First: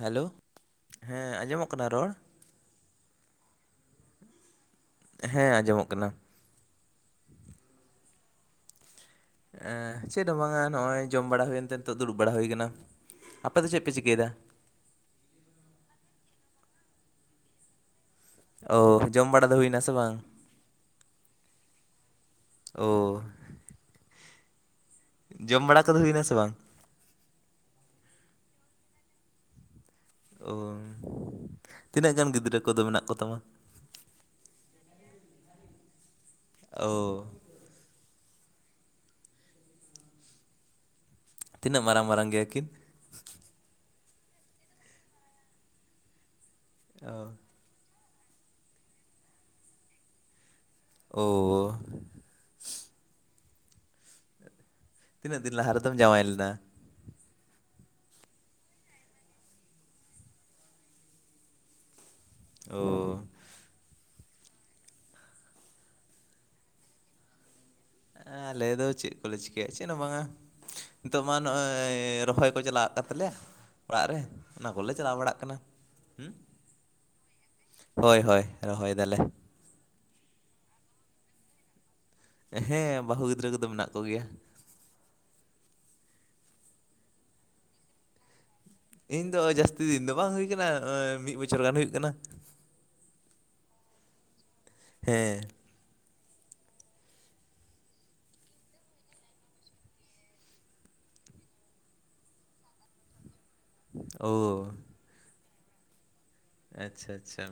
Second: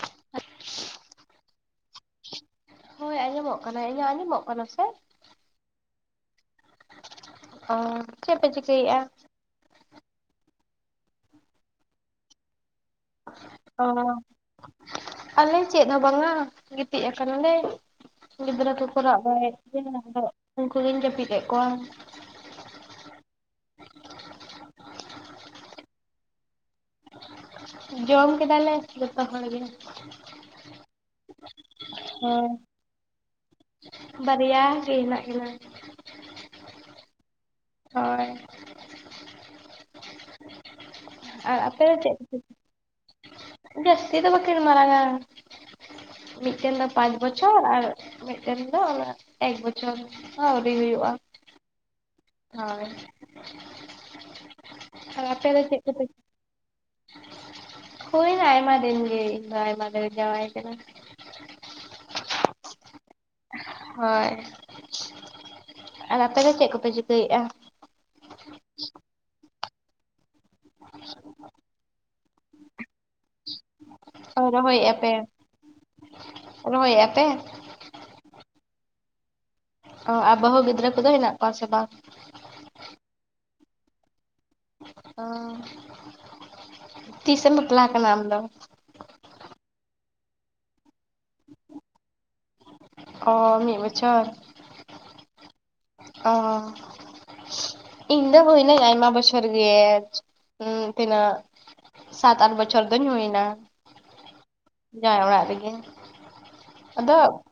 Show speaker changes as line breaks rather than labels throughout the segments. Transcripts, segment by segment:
Hello ᱦᱮᱸ ᱟᱸᱡᱚᱢᱚᱜ ᱠᱟᱱᱟ ᱨᱚᱲ?
ᱦᱳᱭ ᱟᱸᱡᱚᱢᱚᱜ ᱠᱟᱱᱟ ᱤᱧᱟᱹᱜ ᱟᱸᱡᱚᱢᱚᱜ ᱠᱟᱱᱟ ᱥᱮ ᱾
ᱦᱮᱸ ᱟᱸᱡᱚᱢᱚᱜ ᱠᱟᱱᱟ ᱾
ᱚ ᱪᱮᱫ ᱯᱮ ᱪᱤᱠᱟᱹᱭᱮᱫᱼᱟ?
ᱮ ᱪᱮᱫ ᱦᱚᱸ ᱵᱟᱝᱟ ᱱᱚᱜᱼᱚᱭ ᱡᱚᱢ ᱵᱟᱲᱟ ᱦᱩᱭᱮᱱᱛᱮ ᱱᱤᱛᱚᱜ ᱫᱩᱲᱩᱵ ᱵᱟᱲᱟ ᱦᱩᱭ ᱠᱟᱱᱟ ᱾
ᱚ ᱟᱞᱮ ᱪᱮᱫ ᱦᱚᱸ ᱵᱟᱝᱟ ᱜᱤᱛᱤᱡ ᱟᱠᱟᱱᱟᱞᱮ ᱾ ᱜᱤᱫᱽᱨᱟᱹ
ᱚ
ᱠᱚᱠᱚ ᱨᱟᱜ
ᱡᱚᱢ ᱵᱟᱲᱟ
ᱵᱟᱲᱟᱭᱮᱫ
ᱫᱚ ᱦᱩᱭᱱᱟ ᱥᱮ
ᱜᱮᱭᱟ
ᱵᱟᱝ
ᱟᱫᱚ ᱩᱱᱠᱩ ᱜᱤᱧ ᱡᱟᱹᱯᱤᱫ ᱮᱫ ᱠᱚᱣᱟ ᱾
ᱚ ᱡᱚᱢ ᱵᱟᱲᱟ ᱠᱚᱫᱚ ᱦᱩᱭᱱᱟ ᱥᱮ ᱵᱟᱝ?
ᱡᱚᱢ ᱠᱮᱫᱟᱞᱮ ᱡᱚᱛᱚ ᱦᱚᱲᱜᱮ ᱾
ᱚ ᱛᱤᱱᱟᱹᱜ ᱜᱟᱱ
ᱦᱮᱸ
ᱜᱤᱫᱽᱨᱟᱹ ᱠᱚᱫᱚ ᱢᱮᱱᱟᱜ ᱠᱚ ᱛᱟᱢᱟ?
ᱵᱟᱨᱭᱟ ᱜᱮ ᱦᱮᱱᱟᱜ ᱠᱤᱱᱟᱹ ᱾
ᱚ
ᱦᱳᱭ ᱟᱨ
ᱛᱤᱱᱟᱹᱜ
ᱟᱯᱮ ᱫᱚ
ᱢᱟᱨᱟᱝ ᱢᱟᱨᱟᱝ
ᱪᱮᱫ,
ᱜᱮᱭᱟ ᱠᱤᱱ
ᱡᱟᱹᱥᱛᱤ ᱫᱚ ᱵᱟᱠᱤᱱ ᱢᱟᱨᱟᱝ ᱟ ᱾ ᱢᱤᱫᱴᱮᱱ ᱫᱚ
ᱚ
ᱯᱟᱸᱪ ᱵᱚᱪᱷᱚᱨ ᱟᱨ ᱢᱤᱫᱴᱮᱱ ᱫᱚ ᱮᱠ ᱵᱚᱪᱷᱚᱨ ᱦᱚ ᱟᱹᱣᱨᱤ ᱦᱩᱭᱩᱜᱼᱟ ᱾
ᱳ ᱾
ᱦᱳᱭ ᱟᱨ
ᱛᱤᱱᱟᱹᱜ
ᱟᱯᱮ
ᱫᱤᱱ
ᱫᱚ
ᱞᱟᱦᱟ
ᱪᱮᱫ
ᱨᱮᱫᱚᱢ
ᱠᱚᱯᱮ
ᱡᱟᱶᱟᱭ ᱞᱮᱱᱟ
ᱦᱩᱭᱱᱟ ᱟᱭᱢᱟ ᱫᱤᱱ ᱜᱮ ᱤᱧ ᱫᱚ ᱟᱭᱢᱟ ᱫᱤᱱ ᱨᱤᱧ ᱡᱟᱶᱟᱭ ᱠᱟᱱᱟ ᱾
ᱚ
ᱦᱳᱭ ᱟᱨ ᱟᱯᱮ ᱫᱚ ᱪᱮᱫ ᱠᱚᱯᱮ ᱪᱤᱠᱟᱹᱭᱮᱫᱼᱟ?
ᱦᱮᱸ ᱟᱞᱮ ᱫᱚ ᱪᱮᱫ ᱠᱚᱞᱮ ᱪᱤᱠᱟᱹᱭᱟ ᱪᱮᱫ ᱦᱚᱸ ᱵᱟᱝᱟ ᱾ ᱱᱤᱛᱚᱜ ᱢᱟ ᱱᱚᱜᱼᱚᱭ ᱨᱚᱦᱚᱭ ᱠᱚ ᱪᱟᱞᱟᱜ ᱠᱟᱱ ᱛᱟᱞᱮᱭᱟ ᱾ ᱚᱲᱟᱜ ᱨᱮ ᱚᱱᱟ ᱠᱚᱞᱮ
ᱨᱚᱦᱚᱭᱮᱫᱼᱟ ᱯᱮ
ᱪᱟᱞᱟᱣ ᱵᱟᱲᱟᱜ ᱠᱟᱱᱟ ᱦᱮᱸ
ᱨᱚᱦᱚᱭᱮᱫᱼᱟ ᱯᱮ
᱾ ᱦᱳᱭ ᱦᱳᱭ ᱨᱚᱦᱚᱭ ᱫᱟᱞᱮ ᱾
ᱚ ᱟᱨ ᱵᱟᱦᱩ ᱜᱤᱫᱽᱨᱟᱹ ᱠᱚᱫᱚ ᱦᱮᱱᱟᱜ ᱠᱚᱣᱟ ᱥᱮ ᱵᱟᱝ?
ᱦᱮᱸ ᱵᱟᱹᱦᱩ ᱜᱤᱫᱽᱨᱟᱹ ᱠᱚᱫᱚ ᱢᱮᱱᱟᱜ ᱠᱚᱜᱮᱭᱟ ᱾
ᱚ ᱛᱤᱥᱮᱢ ᱵᱟᱯᱞᱟ ᱠᱟᱱᱟ ᱟᱢ ᱫᱚ?
ᱤᱧ ᱫᱚ ᱡᱟᱹᱥᱛᱤ ᱫᱤᱱ ᱫᱚ ᱵᱟᱝ ᱦᱩᱭ ᱠᱟᱱᱟ, ᱮᱸ ᱢᱤᱜ ᱵᱚᱪᱷᱚᱨ ᱜᱟᱱ ᱦᱩᱭᱩᱜ ᱠᱟᱱᱟ᱾
ᱚ ᱢᱤᱫ ᱵᱚᱪᱷᱚᱨ?
ᱦᱮᱸ᱾
ᱚ᱾ ᱤᱧ ᱫᱚ ᱦᱩᱭᱱᱟᱹᱧ ᱟᱭᱢᱟ ᱵᱚᱪᱷᱚᱨ ᱜᱮ, ᱦᱩᱸ ᱛᱤᱱᱟᱹᱜ ᱥᱟᱛ ᱟᱴ ᱵᱪᱷᱚᱨ ᱫᱚᱧ ᱦᱩᱭᱱᱟ᱾
ᱳ
ᱡᱟᱶᱟᱭ ᱚᱲᱟᱜ ᱨᱮᱜᱮ,
ᱟᱪᱪᱷᱟ
ᱟᱫᱚ
ᱟᱪᱪᱷᱟ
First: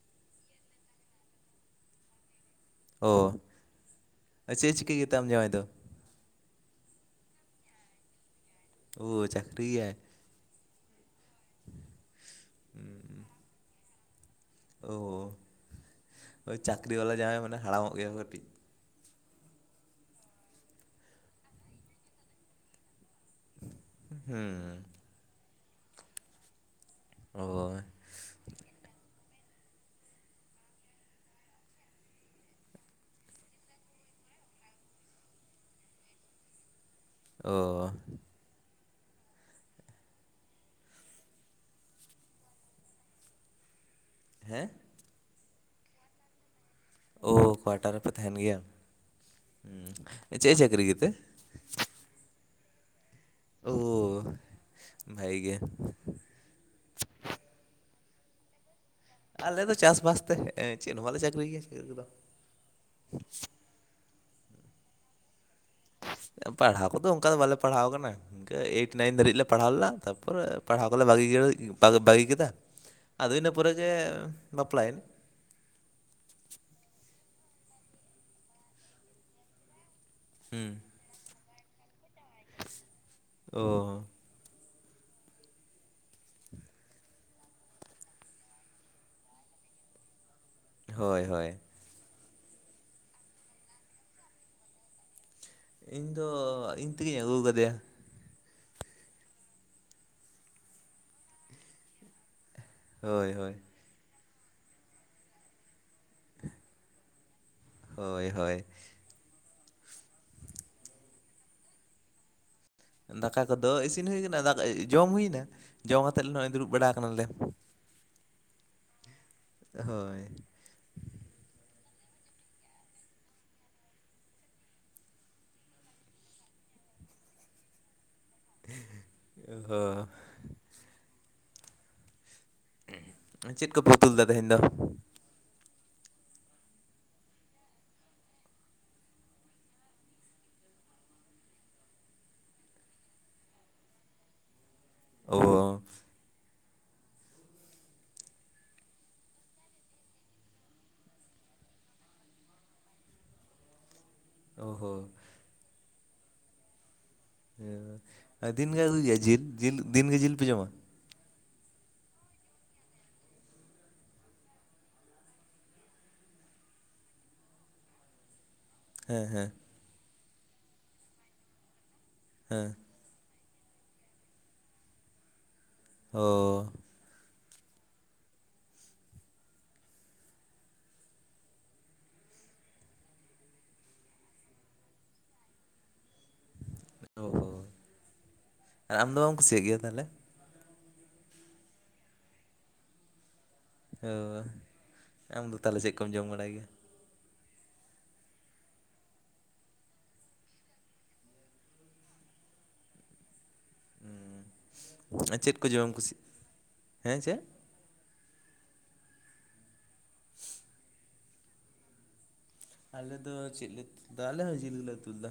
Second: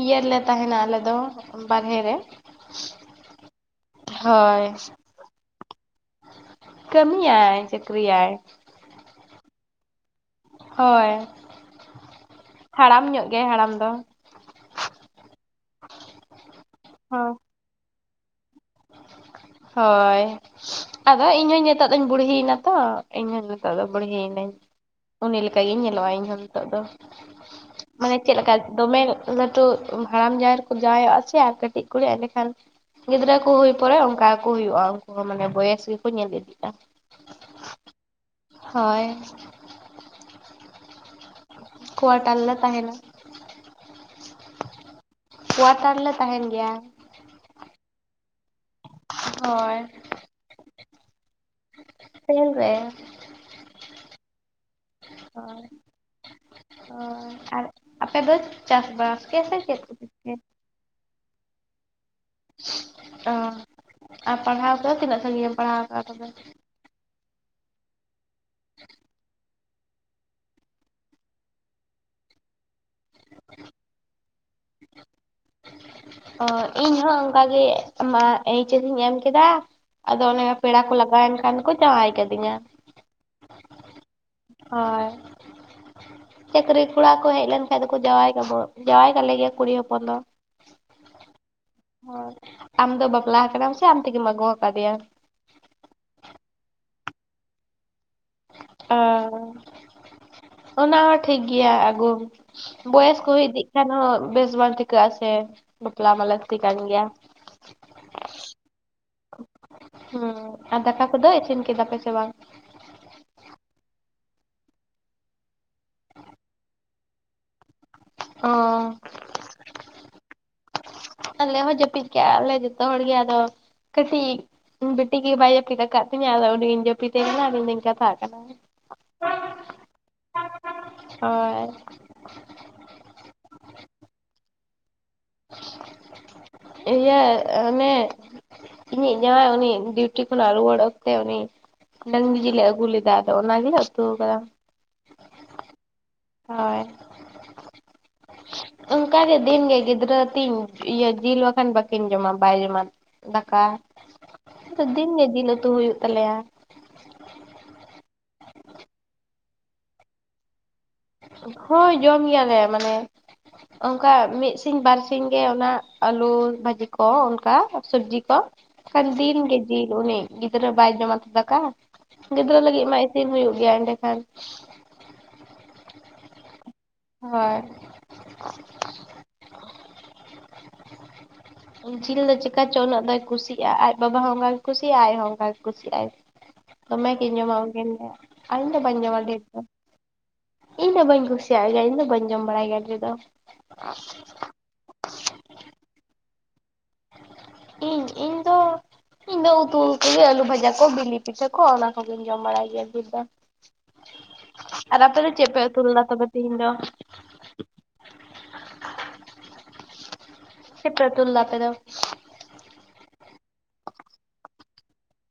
ᱤᱭᱟᱹ ᱨᱮᱞᱮ ᱛᱟᱦᱮᱱᱟ ᱟᱞᱮ ᱫᱚ, ᱵᱟᱨᱦᱮ ᱨᱮ᱾
ᱚ, ᱟ
ᱦᱳᱭ
ᱪᱮᱫ-ᱮ ᱪᱤᱠᱟᱹᱭ ᱜᱮᱛᱮ ᱟᱢ ᱡᱟᱶᱟᱭ ᱫᱚ?
ᱠᱟᱹᱢᱤᱟᱭᱟᱭ ᱪᱟᱹᱠᱨᱤᱟᱭᱟᱭ᱾
ᱳ ᱪᱟᱠᱨᱤ ᱜᱮᱭᱟᱭ?
ᱦᱳᱭ, ᱦᱟᱲᱟᱢ ᱧᱚᱜ ᱜᱮᱭᱟᱭ ᱦᱟᱲᱟᱢ ᱫᱚ᱾
ᱚ, ᱦᱳᱭ ᱪᱟᱠᱨᱤ ᱵᱟᱞᱟ ᱡᱟᱶᱟᱭ ᱢᱟᱱᱮ ᱦᱟᱲᱟᱢᱚᱜ ᱜᱮᱭᱟ ᱠᱟᱹᱴᱤᱡ᱾
ᱦᱳᱭ, ᱟᱫᱚ ᱤᱧ ᱦᱚᱧ ᱧᱤᱛᱚᱜ ᱫᱚᱧ ᱵᱩᱲᱦᱤᱭ ᱮᱱᱟ ᱛᱚ᱾ ᱤᱧᱦᱚ ᱱᱤᱛᱚᱜ ᱫᱚ ᱵᱩᱲᱦᱤᱭᱱᱟᱹᱧ᱾
ᱦᱩᱸ
ᱩᱱᱤ ᱞᱮᱠᱟᱜᱤᱧ ᱧᱮᱞᱚᱜᱼᱟ ᱤᱧ ᱦᱚᱸ ᱱᱤᱛᱚᱜ ᱫᱚ᱾
ᱳ
ᱢᱟᱱᱮ ᱪᱮᱫ ᱞᱮᱠᱟ ᱫᱚᱢᱮ ᱞᱟᱹᱴᱩ ᱦᱟᱲᱟᱢ ᱡᱟᱶᱟᱭ ᱨᱮᱠᱚ ᱡᱟᱶᱟᱭᱚᱜᱼᱟ ᱥᱮ ᱟᱨ ᱠᱟᱹᱴᱤᱡ ᱠᱩᱲᱤ ᱮᱸᱰᱮ ᱠᱷᱟᱱ ᱜᱤᱫᱽᱨᱟᱹ ᱠᱚ ᱦᱩᱭ ᱯᱚᱨᱮ ᱚᱱᱠᱟ ᱜᱮᱠᱚ ᱦᱩᱭᱩᱜᱼᱟ ᱩᱱᱠᱩ ᱦᱚᱸ ᱢᱟᱱᱮ ᱵᱚᱭᱮᱥ ᱜᱮᱠᱚ ᱧᱮᱞ ᱤᱫᱤᱜᱼᱟ᱾
ᱚ᱾
ᱦᱳᱭ᱾ ᱠᱚᱣᱟᱴᱟᱨ ᱞᱮ ᱛᱟᱦᱮᱱᱟ᱾
ᱦᱮᱸ?
ᱠᱚᱣᱟᱴᱟᱨ ᱞᱮ ᱛᱟᱦᱮᱱ ᱜᱮᱭᱟ᱾
ᱚ ᱠᱚᱣᱟᱴᱟᱨ ᱨᱮᱯᱮ ᱛᱟᱦᱮᱱ ᱜᱮᱭᱟ,
ᱦᱳᱭ
ᱦᱩᱸ ᱪᱮᱫ-ᱮ ᱪᱟᱹᱠᱨᱤ ᱜᱮᱛᱮ?
ᱨᱮᱞ ᱨᱮ᱾
ᱚ, ᱵᱷᱟᱜᱮ ᱜᱮ᱾
ᱚ ᱟᱨ ᱟᱯᱮ ᱫᱚ ᱪᱟᱥᱵᱟᱥ? ᱜᱮ ᱥᱮ
ᱟᱞᱮ ᱫᱚ
ᱪᱮᱫ ᱠᱚᱯᱮ
ᱪᱟᱥᱵᱟᱥ ᱛᱮ,
ᱪᱤᱠᱟᱹᱭᱟ
ᱮᱸ ᱪᱮᱫ ᱦᱚᱸ ᱵᱟᱞᱮ ᱪᱟᱹᱠᱨᱤ ᱜᱮᱭᱟ ᱪᱟᱹᱠᱨᱤ ᱠᱚᱫᱚ᱾
ᱚ, ᱟᱨ ᱯᱟᱲᱦᱟᱣ ᱠᱚᱫᱚ ᱛᱤᱱᱟᱹᱜ ᱥᱟᱺᱜᱤᱧ ᱮᱢ ᱯᱟᱲᱦᱟᱣ ᱠᱟᱜᱼᱟ ᱛᱚᱵᱮ?
ᱯᱟᱲᱦᱟᱣ ᱠᱚᱫᱚ ᱚᱱᱠᱟ ᱫᱚ ᱵᱟᱞᱮ ᱯᱟᱲᱦᱟᱣ ᱟᱠᱟᱱᱟ, ᱤᱱᱠᱟᱹ ᱮᱭᱤᱴ ᱱᱟᱭᱤᱱ ᱫᱷᱟᱹᱨᱤᱡ ᱞᱮ ᱯᱟᱲᱦᱟᱣ ᱞᱮᱱᱟ ᱛᱟᱯᱚᱨᱮ ᱯᱟᱲᱦᱟᱣ ᱠᱚᱞᱮ [unintelligible] ᱵᱟᱹᱜᱤ ᱵᱟᱹᱜᱤ ᱠᱮᱫᱟ᱾ ᱟᱫᱚ ᱤᱱᱟ ᱯᱚᱨᱮ ᱜᱮ ᱵᱟᱯᱞᱟᱭ [inaudible]
ᱚ, ᱤᱧ ᱦᱚᱸ ᱚᱝᱠᱟᱜᱮ ᱢᱟ ᱮᱤᱪ ᱮᱥ ᱤᱧ ᱮᱢ ᱠᱮᱫᱟ ᱟᱫᱚ ᱚᱱᱮ
ᱦᱩᱸ
ᱯᱮᱲᱟ ᱠᱚ ᱞᱟᱜᱟᱣ ᱮᱱ ᱠᱷᱟᱱ ᱠᱚ ᱡᱟᱶᱟᱭ ᱠᱟᱫᱤᱧᱟ᱾
ᱚ᱾
ᱦᱳᱭ᱾ ᱪᱟᱹᱠᱨᱤ ᱠᱚᱲᱟ ᱠᱚ ᱦᱮᱡ ᱞᱮᱱ ᱠᱷᱟᱡ ᱫᱚᱠᱚ ᱡᱟᱶᱟᱭ ᱠᱟᱵᱚ, ᱡᱟᱶᱟᱭ ᱠᱟᱞᱮ ᱜᱮᱭᱟ ᱠᱩᱲᱤ ᱦᱚᱯᱚᱱ ᱫᱚ᱾
ᱦᱳᱭ ᱦᱳᱭ᱾
ᱦᱳᱭ, ᱟᱢ ᱫᱚ ᱵᱟᱯᱞᱟ ᱟᱠᱟᱱᱟᱢ ᱥᱮ ᱟᱢ ᱛᱮᱜᱮᱢ ᱟᱹᱜᱩ ᱟᱠᱟᱫᱮᱭᱟ?
ᱤᱧ ᱫᱚ ᱤᱧ ᱛᱤᱜᱤᱧ ᱟᱹᱜᱩ ᱟᱠᱟᱫᱮᱭᱟ᱾
ᱚ, ᱚᱱᱟ ᱦᱚᱸ ᱴᱷᱤᱠ ᱜᱮᱭᱟ ᱟᱹᱜᱩ ᱵᱚᱭᱮᱥ
ᱦᱳᱭ
ᱠᱚ ᱦᱩᱭ
ᱦᱳᱭ
ᱤᱫᱤᱜ ᱮᱱᱦᱚᱸ ᱵᱮᱥ ᱵᱟᱝ ᱴᱷᱤᱠᱟᱹᱜ-ᱟ ᱥᱮ ᱵᱟᱯᱞᱟ ᱢᱟ ᱞᱟᱹᱠᱛᱤ ᱠᱟᱱ ᱜᱮᱭᱟ᱾
ᱦᱳᱭ ᱦᱳᱭ᱾
ᱦᱩᱸ, ᱟᱨ ᱫᱟᱠᱟ ᱠᱚᱫᱚ ᱤᱥᱤᱱ ᱠᱮᱫᱟ ᱯᱮ ᱥᱮ ᱵᱟᱝ?
ᱫᱟᱠᱟ ᱠᱚᱫᱚ ᱤᱥᱤᱱ ᱦᱩᱭ ᱠᱟᱱᱟ ᱫᱟᱠᱟ ᱡᱚᱢ ᱦᱩᱭᱱᱟ᱾ ᱡᱚᱢ ᱟᱛᱮᱜ ᱱᱚᱜ-ᱚᱭ ᱫᱩᱲᱩᱵ ᱵᱟᱲᱟ ᱠᱟᱱᱟ ᱞᱮ᱾
ᱚᱸ,
ᱦᱳᱭ,
ᱟᱞᱮ ᱦᱚᱸ ᱡᱟᱹᱯᱤᱜ ᱠᱮᱜ-ᱟ ᱞᱮ ᱡᱚᱛᱚ ᱦᱚᱲ ᱜᱮ ᱟᱫᱚ᱾ ᱠᱟᱹᱴᱤᱡ ᱵᱤᱴᱤ ᱜᱮ ᱵᱟᱭ ᱡᱟᱯᱤᱫ ᱟᱠᱟᱜ ᱛᱤᱧᱟ ᱟᱫᱚ ᱩᱱᱤ ᱜᱤᱧ ᱡᱟᱹᱯᱤᱛᱮ ᱠᱟᱱᱟ ᱟᱫᱚ ᱤᱧᱫᱚᱧ ᱠᱟᱛᱷᱟ,
ᱮᱜ, ᱦᱳᱭ,
ᱦᱳᱭ,
ᱪᱮᱫ ᱠᱚᱯᱮ ᱩᱛᱩᱞ ᱞᱮᱫᱟ ᱛᱮᱦᱮᱸᱧ ᱫᱚ?
ᱤᱞᱟᱹ ᱚᱱᱮ ᱤᱧᱤᱡ ᱡᱟᱸᱣᱟᱭ ᱩᱱᱤ ᱰᱤᱣᱴᱤ ᱠᱷᱚᱱᱟᱜ ᱨᱩᱣᱟᱹᱲ ᱚᱠᱛᱮ ᱩᱱᱤ ᱰᱟᱝᱨᱤ ᱡᱤᱞᱮ ᱟᱹᱜᱩ ᱞᱮᱫᱟ ᱟᱫᱚ ᱚᱱᱟ ᱜᱮᱞᱮ ᱩᱛᱩ ᱠᱟᱫᱟ᱾
ᱳ,
ᱦᱳᱭ, ᱚᱝᱱᱠᱟ ᱜᱮ ᱫᱤᱱ ᱜᱮ ᱜᱤᱫᱽᱨᱟᱹ ᱛᱤᱧ ᱤᱭᱟᱹ ᱡᱤᱞ ᱵᱟᱠᱷᱟᱱ ᱵᱟᱠᱤᱱ ᱡᱚᱢᱟ ᱵᱟᱭ ᱡᱚᱢᱟ ᱫᱟᱠᱟ
ᱚ
ᱚᱱᱟᱛᱮ
ᱦᱚ
ᱫᱤᱱ ᱜᱮ ᱡᱤᱞ ᱩᱛᱩ ᱦᱩᱭᱩᱜ ᱛᱟᱞᱮᱭᱟ᱾
ᱦᱮᱸ, ᱫᱤᱱ ᱜᱮ ᱟᱹᱜᱩᱭ ᱜᱮᱭᱟ ᱡᱤᱞ ᱡᱤᱞ ᱫᱤᱱ ᱜᱮ ᱡᱤᱞ ᱯᱮ ᱡᱚᱢᱟ?
ᱦᱳᱭ ᱡᱚᱢ ᱜᱮᱭᱟᱞᱮ ᱢᱟᱱᱮ ᱚᱝᱠᱟ ᱢᱤᱫ ᱥᱤᱧ ᱵᱟᱨ ᱥᱤᱧ ᱜᱮ ᱚᱱᱟ ᱟᱞᱩ ᱵᱷᱟᱡᱤ ᱠᱚ ᱚᱝᱠᱟ ᱥᱚᱵᱡᱤ ᱠᱚ, ᱠᱟᱱ
ᱦᱮᱸ
ᱫᱤᱱ
ᱦᱮᱸ
ᱜᱮ ᱡᱤᱞ ᱩᱱᱤ ᱜᱤᱫᱽᱨᱟᱹ ᱵᱟᱭ ᱡᱚᱢᱟ ᱛᱚ ᱫᱟᱠᱟ ᱜᱤᱫᱽᱨᱟᱹ
ᱦᱮᱸ
ᱞᱟᱹᱜᱤᱫ ᱢᱟ ᱤᱥᱱ ᱦᱩᱭᱩᱜ ᱜᱮᱭᱟ ᱮᱸᱰᱮ ᱠᱷᱟᱱ᱾
ᱦᱳ,
ᱦᱳᱭ, ᱡᱤᱞ ᱫᱚ ᱪᱮᱠᱟ ᱪᱚ ᱩᱱᱟᱹᱜ ᱫᱚᱭ ᱠᱩᱥᱤ-ᱟ ᱟᱡ ᱵᱟᱵᱟ ᱦᱚᱸ ᱚᱝᱠᱟ ᱜᱮ ᱠᱩᱥᱤᱭᱟᱜ ᱟᱡ ᱦᱚᱸ ᱚᱝᱠᱟ ᱜᱮ ᱠᱩᱥᱤᱜ-ᱟᱭ, ᱫᱚᱢᱮ ᱠᱤᱱ ᱧᱚᱢᱟ
ᱚ
ᱩᱝᱠᱤᱱ ᱫᱚ ᱟᱞᱤᱧ ᱫᱚ
ᱟᱨ
ᱵᱟᱞᱤᱧ
ᱟᱢ
ᱧᱚᱢᱟ
ᱵᱟᱢ
ᱰᱷᱮᱨ ᱫᱚ,
ᱠᱩᱥᱤᱭᱟᱜ ᱜᱮᱭᱟ ᱛᱟᱦᱚᱞᱮ?
ᱤᱧ ᱫᱚ ᱵᱟᱹᱧ ᱠᱩᱥᱤᱭᱟᱜ ᱜᱮᱭᱟ ᱤᱧ ᱫᱚ ᱵᱟᱹᱧ ᱡᱚᱢ ᱵᱟᱲᱟᱭ ᱜᱮᱭᱟ [inaudible] ᱫᱚ,
ᱦᱳᱭ, ᱟᱢ ᱫᱚ ᱛᱟᱦᱚᱞᱮ ᱪᱮᱫ ᱠᱚᱢ ᱡᱚᱢ ᱵᱟᱲᱟᱭ ᱜᱮᱭᱟ?
ᱤᱧ, ᱤᱧ ᱫᱚ ᱤᱧ ᱫᱚ ᱩᱛᱩ ᱠᱚᱜᱮ ᱟᱞᱩ ᱵᱷᱟᱡᱟ ᱠᱚ ᱵᱤᱞᱤ ᱯᱤᱴᱷᱟᱹ ᱠᱚ ᱚᱱᱟ ᱠᱚᱜᱤᱧ ᱡᱚᱢ ᱵᱟᱲᱟᱭ ᱡᱩᱫ ᱫᱚ, ᱟᱨ ᱟᱯᱮ ᱪᱮᱫ ᱯᱮ
ᱠᱚ
ᱩᱛᱩ
ᱡᱚᱢᱮᱢ
ᱞᱮᱫᱟ
ᱠᱩᱥᱤᱜ
ᱛᱚᱵᱮ ᱛᱮᱦᱤᱧ ᱫᱚ?
ᱦᱮᱸ ᱪᱮᱫ? [inaudible]
ᱪᱮᱫ ᱯᱮ ᱩᱛᱩ ᱞᱮᱫᱟ ᱟᱯᱮ ᱫᱚ?
ᱟᱞᱮ ᱫᱚ ᱪᱮᱫ ᱞᱮ ᱩᱛᱩ ᱞᱮᱫᱟ ᱟᱞᱮ ᱦᱚᱸ ᱡᱤᱞ ᱜᱮᱞᱮ ᱩᱛᱩ ᱞᱮᱫᱟ,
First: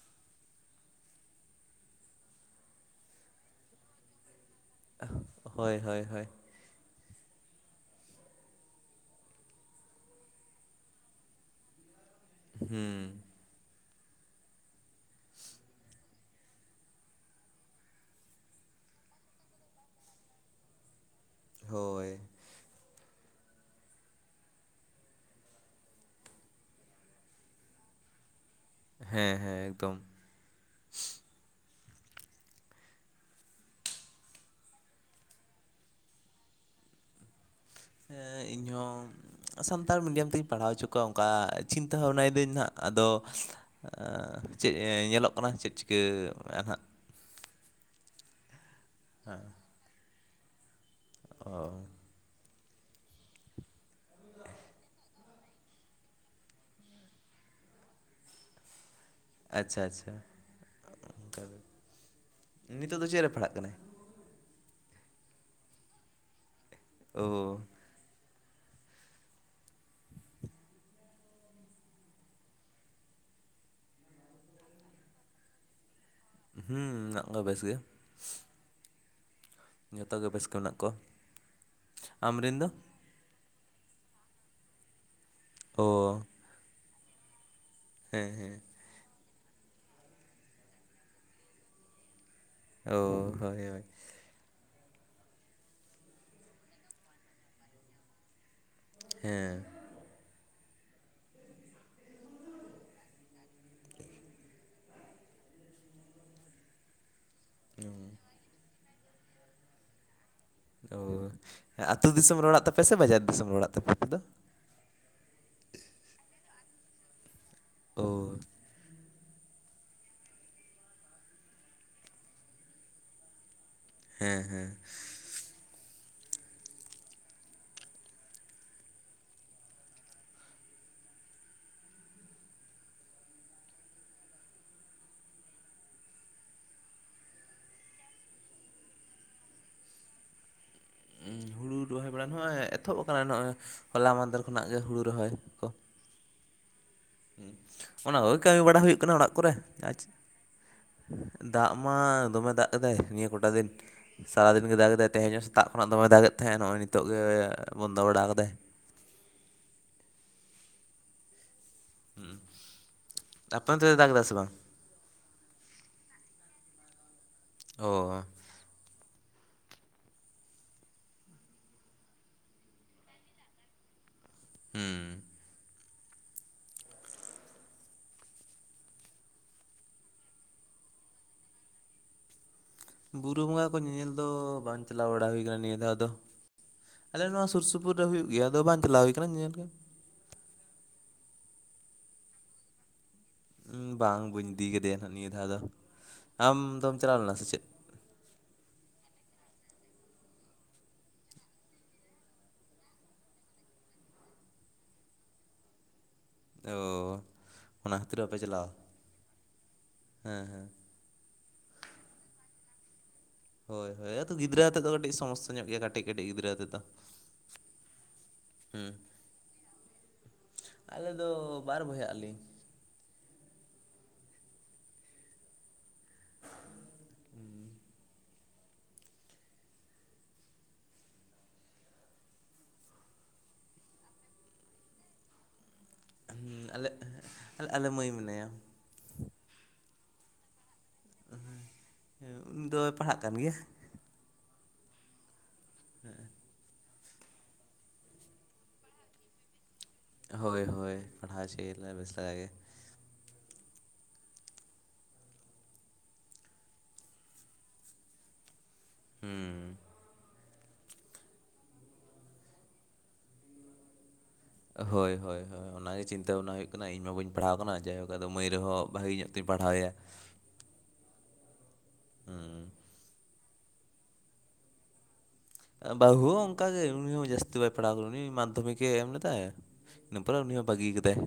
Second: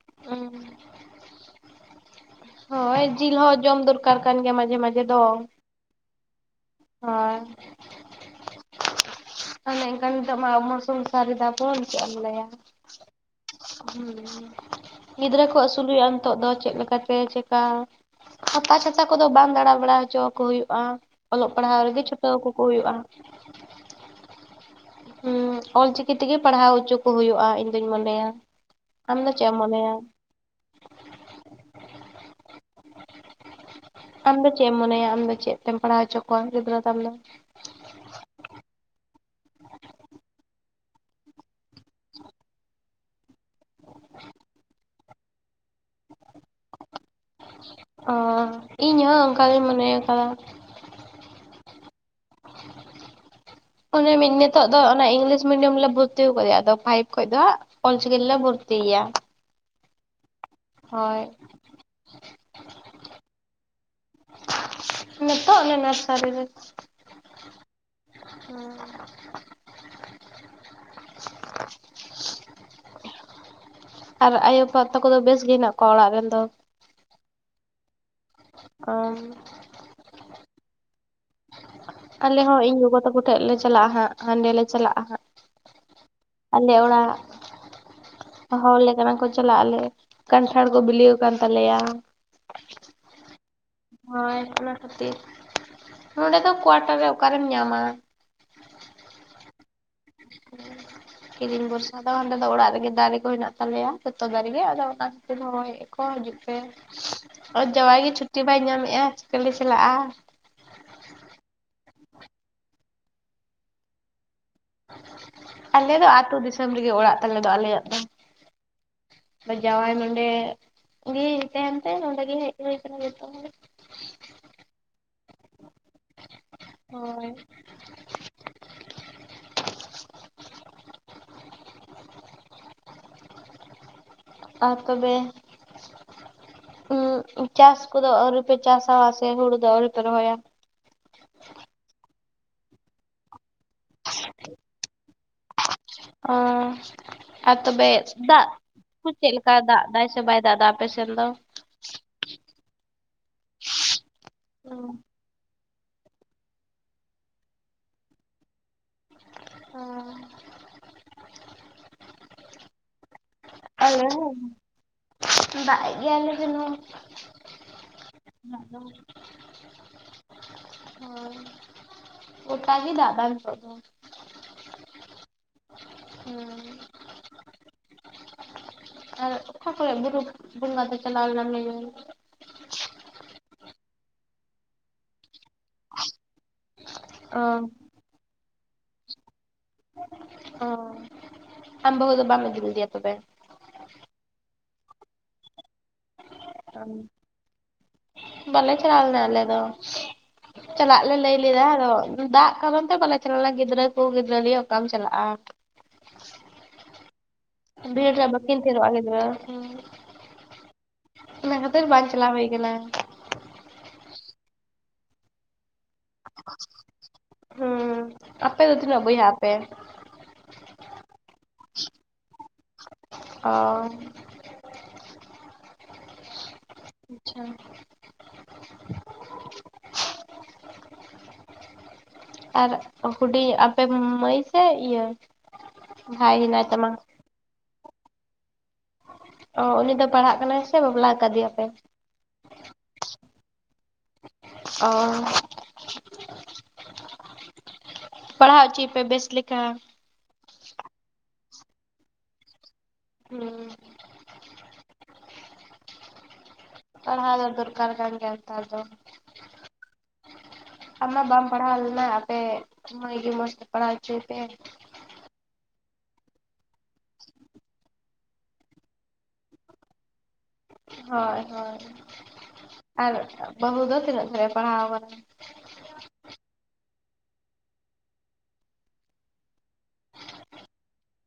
ᱚᱸᱝ, ᱦᱳᱭ ᱡᱤᱞ ᱦᱚᱸ ᱡᱚᱢ ᱫᱚᱨᱠᱟᱨ ᱠᱟᱱ ᱜᱮᱭᱟ ᱢᱟᱡᱷ
ᱦᱳᱭ, ᱦᱳᱭ, ᱦᱳᱭ,
ᱦᱳᱭ, ᱚᱱᱮ ᱮᱝᱠᱟᱱ ᱱᱤᱛᱚᱜ ᱢᱟ ᱟᱵᱚᱢᱟ ᱥᱚᱝᱥᱟᱨ ᱮᱫᱟ ᱵᱚᱱ᱾ ᱪᱮᱜ ᱮᱢ ᱞᱟᱹᱭᱟ?
ᱦᱩᱸ
ᱦᱩᱸ, ᱜᱤᱫᱽᱨᱟᱹ ᱠᱚ ᱟᱹᱥᱩᱞ ᱦᱩᱭᱩᱜ-ᱟ ᱱᱤᱛᱚᱜ ᱫᱚ ᱪᱮᱫ ᱞᱮᱠᱟᱛᱮ ᱪᱮᱠᱟ ᱯᱟᱛᱟ ᱪᱷᱟᱛᱟ ᱠᱚᱫᱚ ᱵᱟᱝ ᱫᱟᱸᱲᱟ-ᱵᱟᱲᱟ ᱦᱚᱪᱚ ᱟᱠᱚ ᱦᱩᱭᱩᱜ-ᱟ᱾ ᱚᱞᱚᱜ ᱯᱟᱲᱟᱦᱟᱣ ᱨᱮᱫᱚ
ᱦᱳᱭ
ᱪᱷᱩᱴᱟᱹᱣ ᱠᱟᱠᱚ ᱦᱩᱭᱩᱜ-ᱟ᱾ ᱦᱩᱸ, ᱚᱞᱪᱤᱠᱤ ᱛᱮᱜᱮ ᱯᱟᱲᱦᱟᱣ ᱚᱪᱚ ᱠᱚ ᱦᱩᱭᱩᱜ-ᱟ ᱤᱧ ᱫᱩᱧ ᱢᱚᱱᱮᱭᱟ᱾ ᱟᱢ ᱫᱚ
ᱦᱮᱸ
ᱪᱮᱫ ᱮᱢ
ᱦᱮᱸ
ᱢᱚᱱᱮᱭᱟ?
ᱮᱠᱫᱚᱢ [inaudible]
ᱟᱢᱫᱚ ᱪᱮᱫ ᱮᱢ ᱢᱚᱱᱮᱭᱟ ᱟᱢᱫᱚ ᱪᱮᱫ ᱛᱮᱢ ᱯᱟᱲᱦᱟᱣ ᱦᱚᱪᱚ ᱠᱚᱣᱟ ᱜᱤᱫᱽᱨᱟᱹ ᱛᱟᱢ ᱫᱚ?
ᱦᱮᱸ, ᱤᱧ ᱦᱚᱸ, ᱥᱟᱱᱛᱟᱲ ᱢᱤᱰᱤᱭᱟᱢ ᱛᱤᱧ ᱯᱟᱲᱦᱟᱣ ᱦᱚᱪᱚ ᱠᱚᱣᱟ ᱚᱝᱠᱟ ᱪᱤᱱᱛᱟᱹ ᱵᱷᱟᱵᱽᱱᱟ ᱮᱫᱟᱹᱧ ᱱᱟᱦᱟᱸᱜ ᱟᱫᱚ, ᱟᱸᱻ ᱪᱮᱫ ᱧᱮᱞᱚᱜ ᱠᱟᱱᱟ ᱪᱮᱫ ᱪᱤᱠᱟᱹ ᱟᱱᱟ ᱦᱟᱸᱜ᱾
ᱚ ᱤᱧ ᱦᱚᱸ
ᱦᱮᱸ
ᱚᱝᱠᱟ ᱜᱤᱧ ᱢᱚᱱᱮ ᱠᱟᱫᱟ᱾
ᱚ᱾
ᱚᱱᱮ ᱢᱤᱱ ᱱᱮᱛᱚᱜ ᱫᱚ ᱚᱱᱟ ᱤᱝᱞᱤᱥᱼᱼ ᱢᱤᱰᱤᱭᱟᱢ ᱨᱮᱞᱮ ᱵᱷᱚᱨᱛᱤ ᱟᱠᱟᱫᱮᱭᱟ ᱟᱫᱚ ᱯᱷᱟᱭᱤᱵ ᱠᱷᱚᱡ ᱫᱚ ᱦᱟᱸᱜ ᱚᱞ ᱪᱤᱠᱤ ᱨᱮᱞᱮ ᱵᱷᱚᱨᱛᱤᱭᱟ᱾
ᱟᱪᱪᱷᱟ ᱟᱪᱪᱷᱟ᱾
ᱦᱳᱭ᱾
ᱚᱱᱠᱟ ᱜᱮ᱾ ᱱᱤᱛᱚᱜ ᱫᱚ ᱪᱮᱫ ᱨᱮ ᱯᱟᱲᱦᱟᱜ ᱠᱟᱱᱟᱭ
ᱱᱮᱛᱚᱜ ᱢᱮᱱᱟᱜ-ᱟ ᱛᱷᱟᱨᱤ ᱨᱮ᱾
ᱳ᱾
[inaudible] ᱟᱨ ᱟᱭᱳ ᱵᱟ ᱛᱟᱠᱚ ᱫᱚ ᱵᱮᱥ ᱜᱮ ᱦᱮᱱᱟᱜ ᱠᱚᱣᱟ ᱚᱲᱟᱜ ᱨᱮᱱ ᱫᱚ?
ᱦᱩᱸ ᱚᱲᱟᱜ ᱨᱮᱱ ᱫᱚ ᱵᱮᱥ ᱜᱮ ᱾
ᱚ᱾
ᱡᱷᱚᱛᱚ ᱜᱮ ᱵᱮᱥ ᱜᱮ ᱢᱮᱱᱟᱜ ᱠᱚᱣᱟ᱾
ᱟᱞᱮ
ᱟᱢᱨᱮᱱ
ᱦᱚᱸ
ᱫᱚ
ᱤᱧ ᱜᱚᱜᱚ ᱛᱟᱠᱚ ᱴᱷᱮᱡ ᱞᱮ ᱪᱟᱞᱟᱜᱼᱟ ᱦᱟᱸᱜ, ᱦᱟᱸᱰᱮ ᱞᱮ ᱪᱟᱞᱟᱜᱼᱟ ᱦᱟᱸᱜ ᱾
ᱳ
ᱟᱞᱮ ᱚᱲᱟᱜ
ᱦᱮᱸ
ᱦᱚᱲ ᱞᱮᱱᱟ ᱠᱟᱱᱟ ᱠᱚ ᱾ ᱪᱟᱞᱟᱜ ᱟᱞᱮ ᱠᱟᱱᱴᱷᱟᱲ ᱠᱚ ᱵᱤᱞᱤ ᱟᱠᱟᱱ ᱛᱟᱞᱮᱭᱟ ᱾
ᱚᱻ ᱦᱳᱭ ᱦᱳᱭ ᱾
ᱦᱳᱭ ᱟᱱᱟ ᱠᱷᱟᱹᱛᱤᱨ ᱱᱚᱰᱮ ᱫᱚ ᱠᱚᱣᱟᱴᱟᱨ ᱨᱮ ᱚᱠᱟᱨᱮᱢ ᱧᱟᱢᱟ᱾
ᱦᱮᱸ᱾
[inaudible] [unintelligible] ᱵᱷᱚᱨᱥᱟ ᱫᱚ ᱚᱸᱰᱮ ᱫᱚ ᱚᱲᱟᱜ ᱨᱮᱜᱮ ᱫᱟᱨᱮ ᱠᱚ ᱦᱮᱱᱟᱜ ᱛᱟᱞᱮᱭᱟ ᱡᱚᱛᱚ ᱫᱟᱨᱮ ᱜᱮ ᱟᱫᱚ ᱚᱱᱟ ᱯᱮ ᱨᱦᱚᱭ ᱠᱚ ᱦᱤᱡᱩᱜ ᱯᱮ ᱾ ᱟᱨ ᱡᱟᱶᱟᱭ ᱜᱮ ᱪᱷᱩᱴᱤ ᱵᱟᱭ ᱧᱟᱢᱮᱫᱼᱟ ᱠᱷᱮᱞᱮ ᱪᱟᱞᱟᱜ-ᱟ ᱾
ᱚ ᱟᱹᱛᱩ ᱫᱤᱥᱚᱢ ᱨᱮ ᱚᱲᱟᱜ ᱛᱟᱯᱮ ᱥᱮ ᱵᱟᱡᱟᱨ ᱫᱤᱥᱚᱢ ᱨᱮ ᱚᱲᱟᱜ ᱛᱟᱯᱮ ᱟᱯᱮ ᱫᱚ?
ᱟᱞᱮ ᱫᱚ ᱟᱹᱛᱩ ᱫᱤᱥᱚᱢ ᱨᱮᱜᱮ ᱚᱲᱟᱜ ᱛᱟᱞᱮ ᱫᱚ ᱟᱞᱮᱭᱟᱜ ᱫᱚ᱾
ᱚ
ᱡᱟᱶᱟᱭ ᱱᱚᱰᱮ [unintelligible] ᱛᱟᱦᱮᱱ ᱛᱮ ᱱᱚᱰᱮ ᱜᱮ ᱦᱮᱡ ᱦᱩᱭ ᱠᱟᱱᱟ ᱡᱷᱚᱛᱚ ᱦᱚᱲ᱾ ᱾
ᱦᱮᱸ ᱦᱮᱸ᱾
ᱦᱳᱭ [inaudible] ᱟᱨ ᱛᱚᱵᱮᱼᱼ ᱪᱟᱥ ᱠᱚᱫᱚ ᱟᱹᱣᱨᱤ ᱯᱮ ᱪᱟᱥᱟ ᱥᱮ ᱦᱩᱲᱩ ᱫᱚ ᱟᱹᱣᱨᱤ ᱯᱮ ᱨᱚᱦᱚᱭᱟ?
ᱦᱩᱲᱩ ᱨᱚᱦᱚᱭ ᱵᱟᱲᱟ ᱦᱚᱸ ᱮᱛᱚᱦᱚᱵ ᱟᱠᱟᱱᱟ ᱱᱚᱜᱼᱚᱭ ᱦᱚᱞᱟ ᱢᱟᱸᱫᱷᱮᱨ ᱠᱷᱚᱱᱟᱜ ᱜᱮ ᱦᱩᱲᱩ ᱨᱚᱦᱚᱭ ᱠᱚ ᱾
ᱚᱻ ᱟᱨ ᱛᱚᱵᱮ
ᱚᱱᱟ ᱠᱚᱜᱮ
ᱫᱟᱜ
ᱠᱟᱹᱢᱤ ᱵᱟᱲᱟ ᱦᱩᱭᱩᱜ ᱠᱟᱱᱟ
ᱪᱮᱫ
ᱚᱲᱟᱜ ᱠᱚᱨᱮ
ᱞᱮᱠᱟ ᱫᱟᱜ
ᱟᱨ
ᱫᱟᱭ
ᱪᱮᱫ
ᱥᱮ ᱵᱟᱭ ᱫᱟᱜ ᱫᱟᱭ ᱟᱯᱮ ᱥᱮᱫ ᱫᱚ?
ᱫᱟᱜ ᱢᱟ ᱫᱚᱢᱮ ᱫᱟᱜ ᱮᱫᱟᱭ ᱱᱤᱭᱟᱹ ᱠᱚᱴᱟ ᱫᱤᱱ᱾ ᱥᱟᱨᱟ ᱫᱤᱱ ᱜᱮᱭ ᱫᱟᱜ ᱮᱫᱟᱭ ᱛᱮᱦᱮᱧ ᱦᱚᱸ ᱥᱮᱛᱟᱜ ᱠᱷᱚᱱᱟᱜ ᱫᱚᱢᱮ ᱫᱟᱜ ᱮᱫ ᱛᱟᱦᱮᱸᱫ ᱱᱚᱜᱼᱚᱭ ᱱᱤᱛᱚᱜ ᱜᱮ ᱵᱚᱱᱫᱚ ᱵᱟᱲᱟ ᱠᱟᱫᱟᱭ᱾
[unintelligible]
ᱦᱩᱸ
ᱟᱞᱮ ᱦᱚᱸ ᱫᱟᱜ ᱮᱫ ᱜᱮᱭᱟᱭ ᱟᱞᱮ ᱥᱮᱱ ᱦᱚᱸ᱾
ᱚ᱾
[inaudible] [inaudible] ᱜᱚᱴᱟ ᱜᱮ ᱫᱟᱜ ᱮᱫᱟᱭ ᱱᱤᱛᱚᱜ ᱫᱚ ᱾
ᱦᱩᱸ
[inaudible] ᱟᱨ ᱚᱠᱟ ᱠᱚᱨᱮ ᱵᱩᱨᱩ ᱵᱚᱸᱜᱟ ᱫᱚ ᱪᱟᱞᱟᱣ ᱞᱮᱱᱟᱢ ᱧᱮᱧᱮᱞ᱾
ᱵᱩᱨᱩ ᱵᱚᱸᱜᱟ ᱠᱚ ᱧᱮᱧᱮᱞ ᱫᱚ ᱵᱟᱝ ᱪᱟᱞᱟᱣ ᱵᱟᱲᱟ ᱦᱩᱭ ᱟᱠᱟᱱᱟ ᱱᱤᱭᱟᱹ ᱫᱷᱟᱣ ᱫᱚ, ᱟᱞᱮ
ᱚ
ᱱᱚᱣᱟ ᱥᱩᱨ ᱥᱩ ᱯᱩᱨ ᱨᱮ ᱦᱩᱭᱩᱜ ᱜᱮᱭᱟ ᱟᱫᱚ ᱵᱟᱝ ᱪᱟᱞᱟᱣ ᱦᱩᱭ ᱠᱟᱱᱟ ᱧᱮᱧᱮᱞ ᱜᱮ ᱾
ᱚ ᱟᱢ ᱵᱟᱦᱩ ᱫᱚ ᱵᱟᱢ ᱤᱫᱤ ᱞᱮᱫᱮᱭᱟ ᱛᱚᱵᱮ?
ᱵᱟᱝ ᱵᱟᱹᱧ ᱤᱫᱤ ᱠᱟᱫᱮᱭᱟ ᱦᱟᱜ ᱱᱤᱭᱟᱹ ᱫᱷᱟᱣ ᱫᱚ᱾ ᱟᱢ ᱫᱚᱢ ᱪᱟᱞᱟᱣ ᱞᱮᱱᱟ ᱥᱮ ᱪᱮᱫ?
ᱵᱟᱞᱮ ᱪᱟᱞᱟᱣ ᱞᱮᱱᱟ ᱟᱞᱮ ᱫᱚ᱾ ᱪᱟᱞᱟᱜ ᱞᱮ ᱞᱟᱹᱭ ᱞᱮᱫᱟ ᱟᱫᱚ ᱫᱟᱜ ᱠᱟᱨᱚᱱ ᱛᱮ ᱵᱟᱞᱮ ᱪᱟᱞᱟᱣ ᱞᱮᱱᱟ ᱜᱤᱫᱽᱨᱟᱹ ᱠᱚ ᱜᱤᱫᱽᱨᱟᱹ ᱱᱤᱭᱟᱹ ᱚᱠᱟᱢ ᱪᱟᱞᱟᱜᱼᱟ᱾
ᱚ᱾ ᱚᱱᱟ ᱠᱷᱟᱹᱛᱤᱨ
ᱵᱷᱤᱲᱨᱮ
ᱵᱟᱯᱮ
ᱵᱟᱠᱤᱱ
ᱪᱟᱞᱟᱣᱟ
ᱛᱷᱤᱨᱚᱜ-ᱟ ᱜᱤᱫᱽᱨᱟᱹ, ᱦᱩᱸ᱾
ᱦᱮᱸ ᱦᱮᱸ
ᱚᱱᱟᱹ ᱠᱷᱟᱛᱤᱨ ᱵᱟᱝ ᱪᱟᱞᱟᱣ ᱦᱩᱭ ᱠᱟᱱᱟ᱾
ᱦᱳᱭ ᱦᱳᱭ ᱟᱫᱚ ᱜᱤᱫᱽᱟᱹ ᱟᱛᱮᱫ ᱫᱚ ᱠᱟᱹᱴᱤᱡ ᱥᱚᱢᱚᱥᱥᱟ ᱧᱚᱜ ᱜᱮᱭᱟ ᱠᱟᱹᱴᱤᱡ ᱠᱟᱹᱴᱤᱡ ᱜᱤᱫᱽᱨᱟᱹ ᱟᱛᱮᱫ ᱫᱚ᱾
ᱦᱩᱸ ᱟᱯᱮ ᱫᱚ
ᱦᱩᱸ
ᱛᱤᱱᱟᱹᱜ ᱵᱚᱭᱦᱟ ᱟᱯᱮ?
ᱟᱞᱮ ᱫᱚ ᱵᱟᱨ ᱵᱚᱭᱦᱟ ᱟᱹᱞᱤᱧ᱾
ᱚ᱾ ᱟᱪᱪᱷᱟ᱾ ᱟᱨ ᱦᱩᱰᱤᱧ ᱟᱯᱮ ᱢᱟᱹᱭ ᱥᱮ ᱤᱭᱟᱹ ᱵᱷᱟᱭ ᱦᱮᱱᱟᱭ ᱛᱟᱢᱟ?
ᱟᱞᱮ ᱟᱞᱮ ᱢᱟᱹᱭ ᱢᱮᱱᱟᱭᱟ᱾
ᱚ ᱩᱱᱤ ᱫᱚ ᱯᱟᱲᱦᱟᱜ ᱠᱟᱱᱟᱭ ᱥᱮ ᱵᱟᱯᱞᱟ ᱟᱠᱟᱫᱮᱭᱟ ᱯᱮ?
ᱦᱮᱸ ᱩᱱᱤ ᱫᱚᱭ ᱯᱟᱲᱦᱟᱜ ᱠᱟᱱ ᱜᱮᱭᱟ᱾
ᱚ᱾
ᱦᱮᱸ᱾
ᱯᱟᱲᱦᱟᱣ ᱚᱪᱚᱭᱮᱯᱮ ᱵᱮᱥ ᱞᱮᱠᱟ᱾
ᱦᱳᱭ ᱦᱳᱭ ᱯᱟᱲᱦᱟᱣ ᱦᱚᱪᱚᱭᱟᱞᱮ ᱵᱮᱥ ᱞᱮᱠᱟ ᱜᱮ᱾
ᱦᱩᱸ᱾ ᱯᱟᱲᱦᱟᱣ ᱫᱚ ᱫᱚᱨᱠᱟᱨ ᱠᱟᱱ ᱜᱮᱭᱟ ᱱᱮᱛᱟᱨ ᱫᱚ᱾
ᱦᱩᱸ᱾
ᱟᱢ ᱢᱟ ᱵᱟᱢ ᱯᱟᱲᱦᱟᱣ ᱞᱮᱱᱟ ᱟᱯᱮ ᱢᱟ. ᱭ ᱜᱮ ᱢᱚᱸᱡᱽ ᱛᱮ ᱯᱟᱲᱦᱟᱣ ᱦᱚᱪᱚᱭᱮ ᱯᱮ᱾
ᱦᱳᱭ ᱦᱳᱭ ᱦᱳᱭ ᱚᱱᱟ ᱜᱮ ᱪᱤᱱᱟᱛᱟ ᱵᱟᱵᱱᱟ ᱦᱩᱭᱩᱜ ᱠᱟᱱᱟ ᱤᱧ ᱢᱟ ᱵᱟᱹᱧ ᱯᱟᱲᱦᱟᱣ ᱟᱠᱟᱱᱟ ᱡᱟᱭᱦᱳᱠ ᱫᱚ ᱢᱟᱹᱭ ᱨᱮᱦᱚᱸ ᱵᱷᱟᱹᱜᱤ ᱧᱚᱜ ᱛᱤᱧ ᱯᱟᱲᱦᱟᱣᱮᱭᱟ᱾
ᱦᱳᱭ ᱦᱳᱭ
ᱦᱩᱸ
ᱟᱨ ᱵᱟᱹᱦᱩ ᱫᱚ ᱛᱤᱱᱟᱹᱜ ᱫᱷᱟᱨᱤᱡ ᱮ ᱯᱟᱲᱦᱟᱣ ᱟᱠᱟᱱᱟ?
ᱮᱸ ᱵᱟᱹᱦᱩ ᱦᱚᱸ ᱚᱱᱠᱟ ᱜᱮ ᱩᱱᱤ ᱦᱚᱸ ᱡᱟᱹᱥᱛᱤ ᱵᱟᱭ ᱯᱟᱲᱦᱟᱣ ᱠᱟᱱᱟ ᱩᱱᱤ ᱢᱟᱫᱽᱫᱷᱚᱢᱤᱠ-ᱮ ᱮᱢ ᱞᱮᱫᱟ, ᱤᱱᱟ ᱯᱚᱨᱮ ᱩᱱᱤ ᱦᱚᱸ ᱵᱟᱺᱜᱤ ᱟᱠᱟᱫᱟᱭ᱾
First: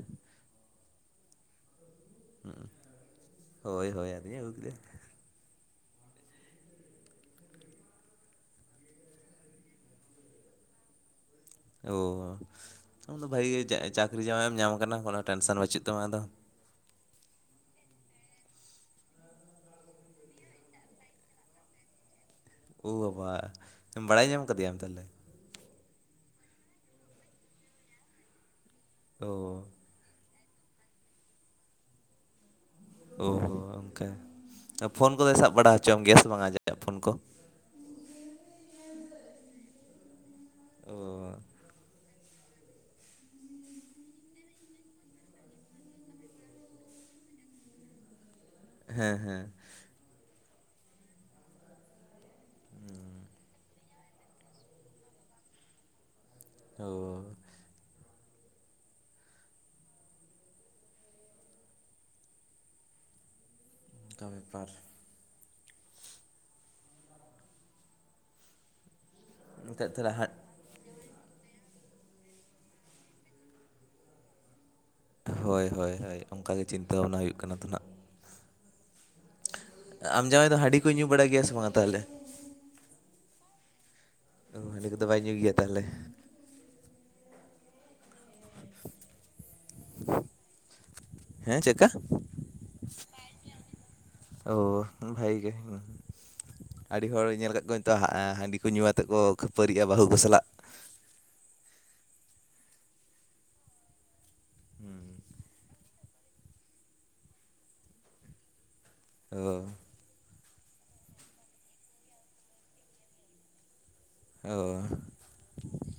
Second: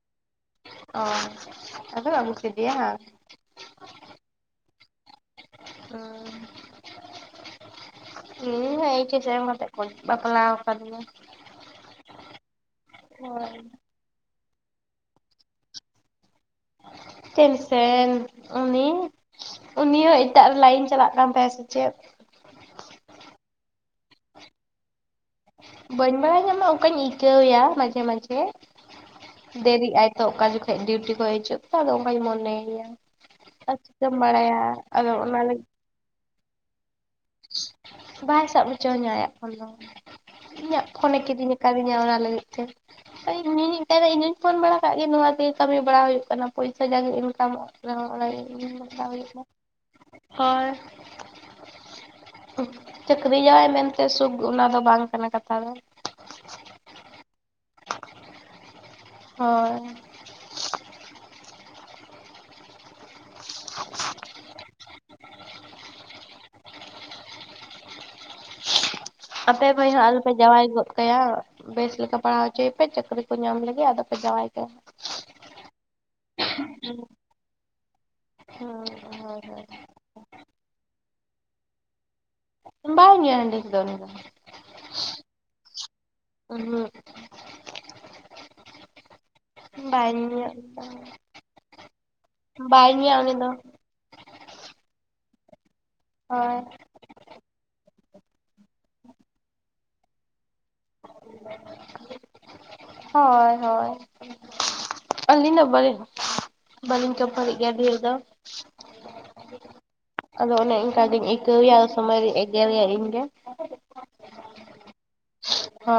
ᱚ ᱟᱫᱚ ᱟ. ᱜᱩ ᱠᱮᱫᱮᱭᱟᱢ?
ᱦᱳᱭ ᱦᱳᱭ ᱟᱫᱩᱧ ᱟ. ᱜᱩ ᱠᱮᱫᱮᱭᱟ᱾
ᱚᱸ᱾ ᱤᱧ ᱦᱚᱸ ᱮᱭᱤᱪ ᱮᱥ ᱮᱢ ᱠᱟᱛᱮᱫ ᱠᱚ ᱵᱟᱯᱞᱟᱣ ᱟᱠᱟᱫᱤᱧᱟ᱾
ᱚ ᱟᱢᱫᱚ
ᱦᱳᱭ
ᱵᱷᱟᱜᱮ ᱜᱮ ᱪᱟᱹᱠᱨᱤ ᱡᱟᱸᱣᱟᱭ ᱮᱢ ᱧᱟᱢ ᱠᱟᱱᱟ ᱠᱳᱱᱳ ᱴᱮᱱᱥᱟᱱ ᱵᱟᱹᱪᱩᱜ ᱛᱟᱢᱟ ᱟᱫᱚ᱾
ᱴᱮᱱᱥᱮᱱ ᱩᱱᱤ ᱩᱱᱤ ᱦᱚᱸ ᱮᱴᱟᱜ ᱨᱮ ᱞᱟᱭᱤᱱ ᱪᱟᱞᱟᱜ ᱠᱟᱱ ᱛᱟᱭᱟ ᱥᱮ ᱪᱮᱫ?
ᱳ ᱵᱟᱵᱟ ᱵᱟᱲᱟᱭ ᱧᱟᱢ ᱟᱠᱟᱫᱮᱭᱟᱢ ᱛᱟᱞᱦᱮ?
ᱵᱟᱹᱧ ᱵᱟᱲᱟᱭ ᱧᱟᱢᱟ ᱚᱠᱟᱧ ᱟᱹᱭᱠᱟᱹᱣᱭᱟ ᱢᱟᱡᱷᱮ ᱢᱟᱡᱷᱮ,
ᱳ
ᱰᱮᱨᱤ ᱟᱭ᱾ ᱛᱚ ᱚᱠᱟ ᱡᱚᱠᱷᱚᱡ ᱰᱤᱭᱩᱴᱤ ᱠᱷᱚᱡ ᱦᱤᱡᱩᱜ ᱛᱚ ᱟᱫᱚ ᱚᱱᱠᱟᱧ ᱢᱚᱱᱮ᱾ ᱮᱭᱟ,
ᱳ
ᱟᱨ ᱪᱤᱠᱟᱹᱢ ᱵᱟᱲᱟᱭᱟ ᱟᱫᱚ ᱚᱱᱟ ᱞᱟᱹᱜᱤᱫ
ᱡᱚᱢ ᱜᱮᱭᱟ ᱥᱮ ᱵᱟᱝ [inaudible] ᱯᱷᱳᱱ ᱠᱚ?
ᱵᱟᱭ ᱥᱟᱵ ᱦᱚᱪᱚᱣᱟᱹᱧᱟ ᱟᱭᱟᱜ ᱯᱷᱳᱱ ᱫᱚ, ᱤᱧᱟᱹᱜ
ᱳ
ᱯᱷᱳᱱᱮ ᱠᱤᱨᱤᱧ ᱠᱟᱹᱫᱤᱧᱟ ᱚᱱᱟ ᱞᱟᱹᱜᱤᱫ ᱛᱮ᱾ ᱤᱧ ᱦᱩᱧ [inaudible] ᱤᱧ ᱦᱩᱧ ᱯᱷᱳᱱ ᱵᱟᱲᱟ ᱠᱟᱜ ᱜᱮ ᱱᱚᱣᱟ ᱛᱮᱜᱮ ᱠᱟᱹᱢᱤ ᱵᱟᱲᱟ ᱦᱩᱭᱩᱜ ᱠᱟᱱᱟ ᱯᱚᱭᱥᱟ ᱡᱟᱜᱮ ᱤᱱᱠᱟᱢᱚᱜ [inaudible] ᱪᱟᱹᱠᱨᱤᱣᱟᱭ ᱢᱮᱱ᱾ [unintelligible] ᱥᱩᱠ ᱚᱱᱟ ᱫᱚ ᱵᱟᱝ ᱠᱟᱱᱟ ᱠᱟᱛᱷᱟ ᱫᱚ᱾
ᱚᱻ
ᱦᱳᱭ
ᱚᱝᱠᱟ ᱵᱮᱯᱟᱨ
ᱟᱯᱮ ᱢᱟ.
ᱮᱱᱠᱷᱟᱡ
ᱭ ᱦᱚ
ᱛᱟᱦᱚᱞᱮ
ᱟᱞᱩᱯᱮ
ᱦᱟᱸᱜ
ᱡᱟᱣᱟᱭ ᱜᱚᱫᱽ ᱠᱟᱭᱟ ᱵᱮᱥ ᱞᱮᱠᱟ ᱯᱟᱲᱦᱟᱣ ᱦᱚᱪᱚᱭᱮ ᱯᱮ ᱪᱟᱹᱠᱨᱤ ᱠᱚ ᱧᱟᱢ ᱞᱟᱹᱜᱤᱫ ᱟᱫᱚᱯᱮ ᱡᱟᱶᱟᱭ ᱠᱟᱭᱟ᱾
ᱦᱳᱭ ᱦᱳᱭ ᱦᱳᱭ ᱚᱱᱠᱟ ᱜᱮ ᱪᱤᱱᱛᱟᱹ ᱵᱷᱟᱱᱟ ᱦᱩᱭᱩᱜ ᱠᱟᱱᱟ ᱛᱟᱦᱮᱱᱟᱜ᱾
ᱦᱩ ᱦᱚᱭ ᱦᱚᱭ
ᱟᱢ ᱡᱟᱣᱟᱭ ᱫᱚ ᱦᱟᱺᱰᱤ ᱠᱚ ᱧᱩ ᱵᱟᱲᱟᱭ ᱜᱮᱭᱟ ᱥᱮ ᱵᱟᱝᱟ ᱛᱟᱦᱚᱞᱮ?
ᱵᱟᱭ ᱧᱩᱭᱟ ᱦᱟᱺᱰᱤ ᱠᱚᱫᱚ ᱩᱱᱤ ᱫᱚ᱾
ᱚ ᱦᱟᱺᱰᱤ ᱠᱚᱫᱚ ᱵᱟᱭ ᱧᱩᱭ ᱜᱮᱭᱟ ᱛᱟᱦᱚᱞᱮ᱾
ᱩᱸ ᱦᱩᱜ
[inaudible]
ᱵᱟᱭ ᱧᱩᱭᱟ
ᱦᱮᱸ ᱪᱮᱫᱠᱟ
ᱵᱟᱭ ᱧᱩᱭᱟ ᱩᱱᱤ ᱫᱚ᱾
ᱚ ᱵᱷᱟᱜᱮ ᱜᱮ᱾
ᱦᱳᱭ
ᱟᱹᱰᱤ ᱦᱚᱲ ᱧᱮᱞ ᱠᱟᱜ ᱠᱩᱭᱤᱧ ᱛᱚ ᱦᱟᱺᱰᱤ ᱠᱚ ᱧᱩ ᱠᱟᱛᱮ ᱠᱚ ᱠᱷᱟᱹᱯᱟᱹᱨᱤᱜ-ᱟ ᱵᱟᱹᱦᱩ ᱠᱚ ᱥᱟᱞᱟᱜ᱾
[inaudible] ᱦᱳᱭ ᱦᱳᱭ
ᱦᱩᱸ
ᱟᱞᱤᱧ ᱫᱚ ᱵᱟᱹᱞᱤᱝ ᱵᱟᱹᱞᱤᱧ ᱠᱷᱟᱯᱟᱹᱨᱤᱜ ᱜᱮᱭᱟ ᱰᱷᱮᱨ ᱫᱚ᱾
ᱚᱻ
ᱟᱫᱚ ᱚᱱᱮ ᱚᱱᱠᱟ ᱜᱤᱧ ᱟᱹᱭᱠᱟᱹᱣᱮᱭᱟ ᱟᱫᱚ ᱥᱚᱢᱚᱭ ᱨᱤᱧ ᱮᱜᱮᱨᱮᱭᱟ ᱤᱧᱜᱮ᱾
ᱚᱻ
ᱦᱳᱭ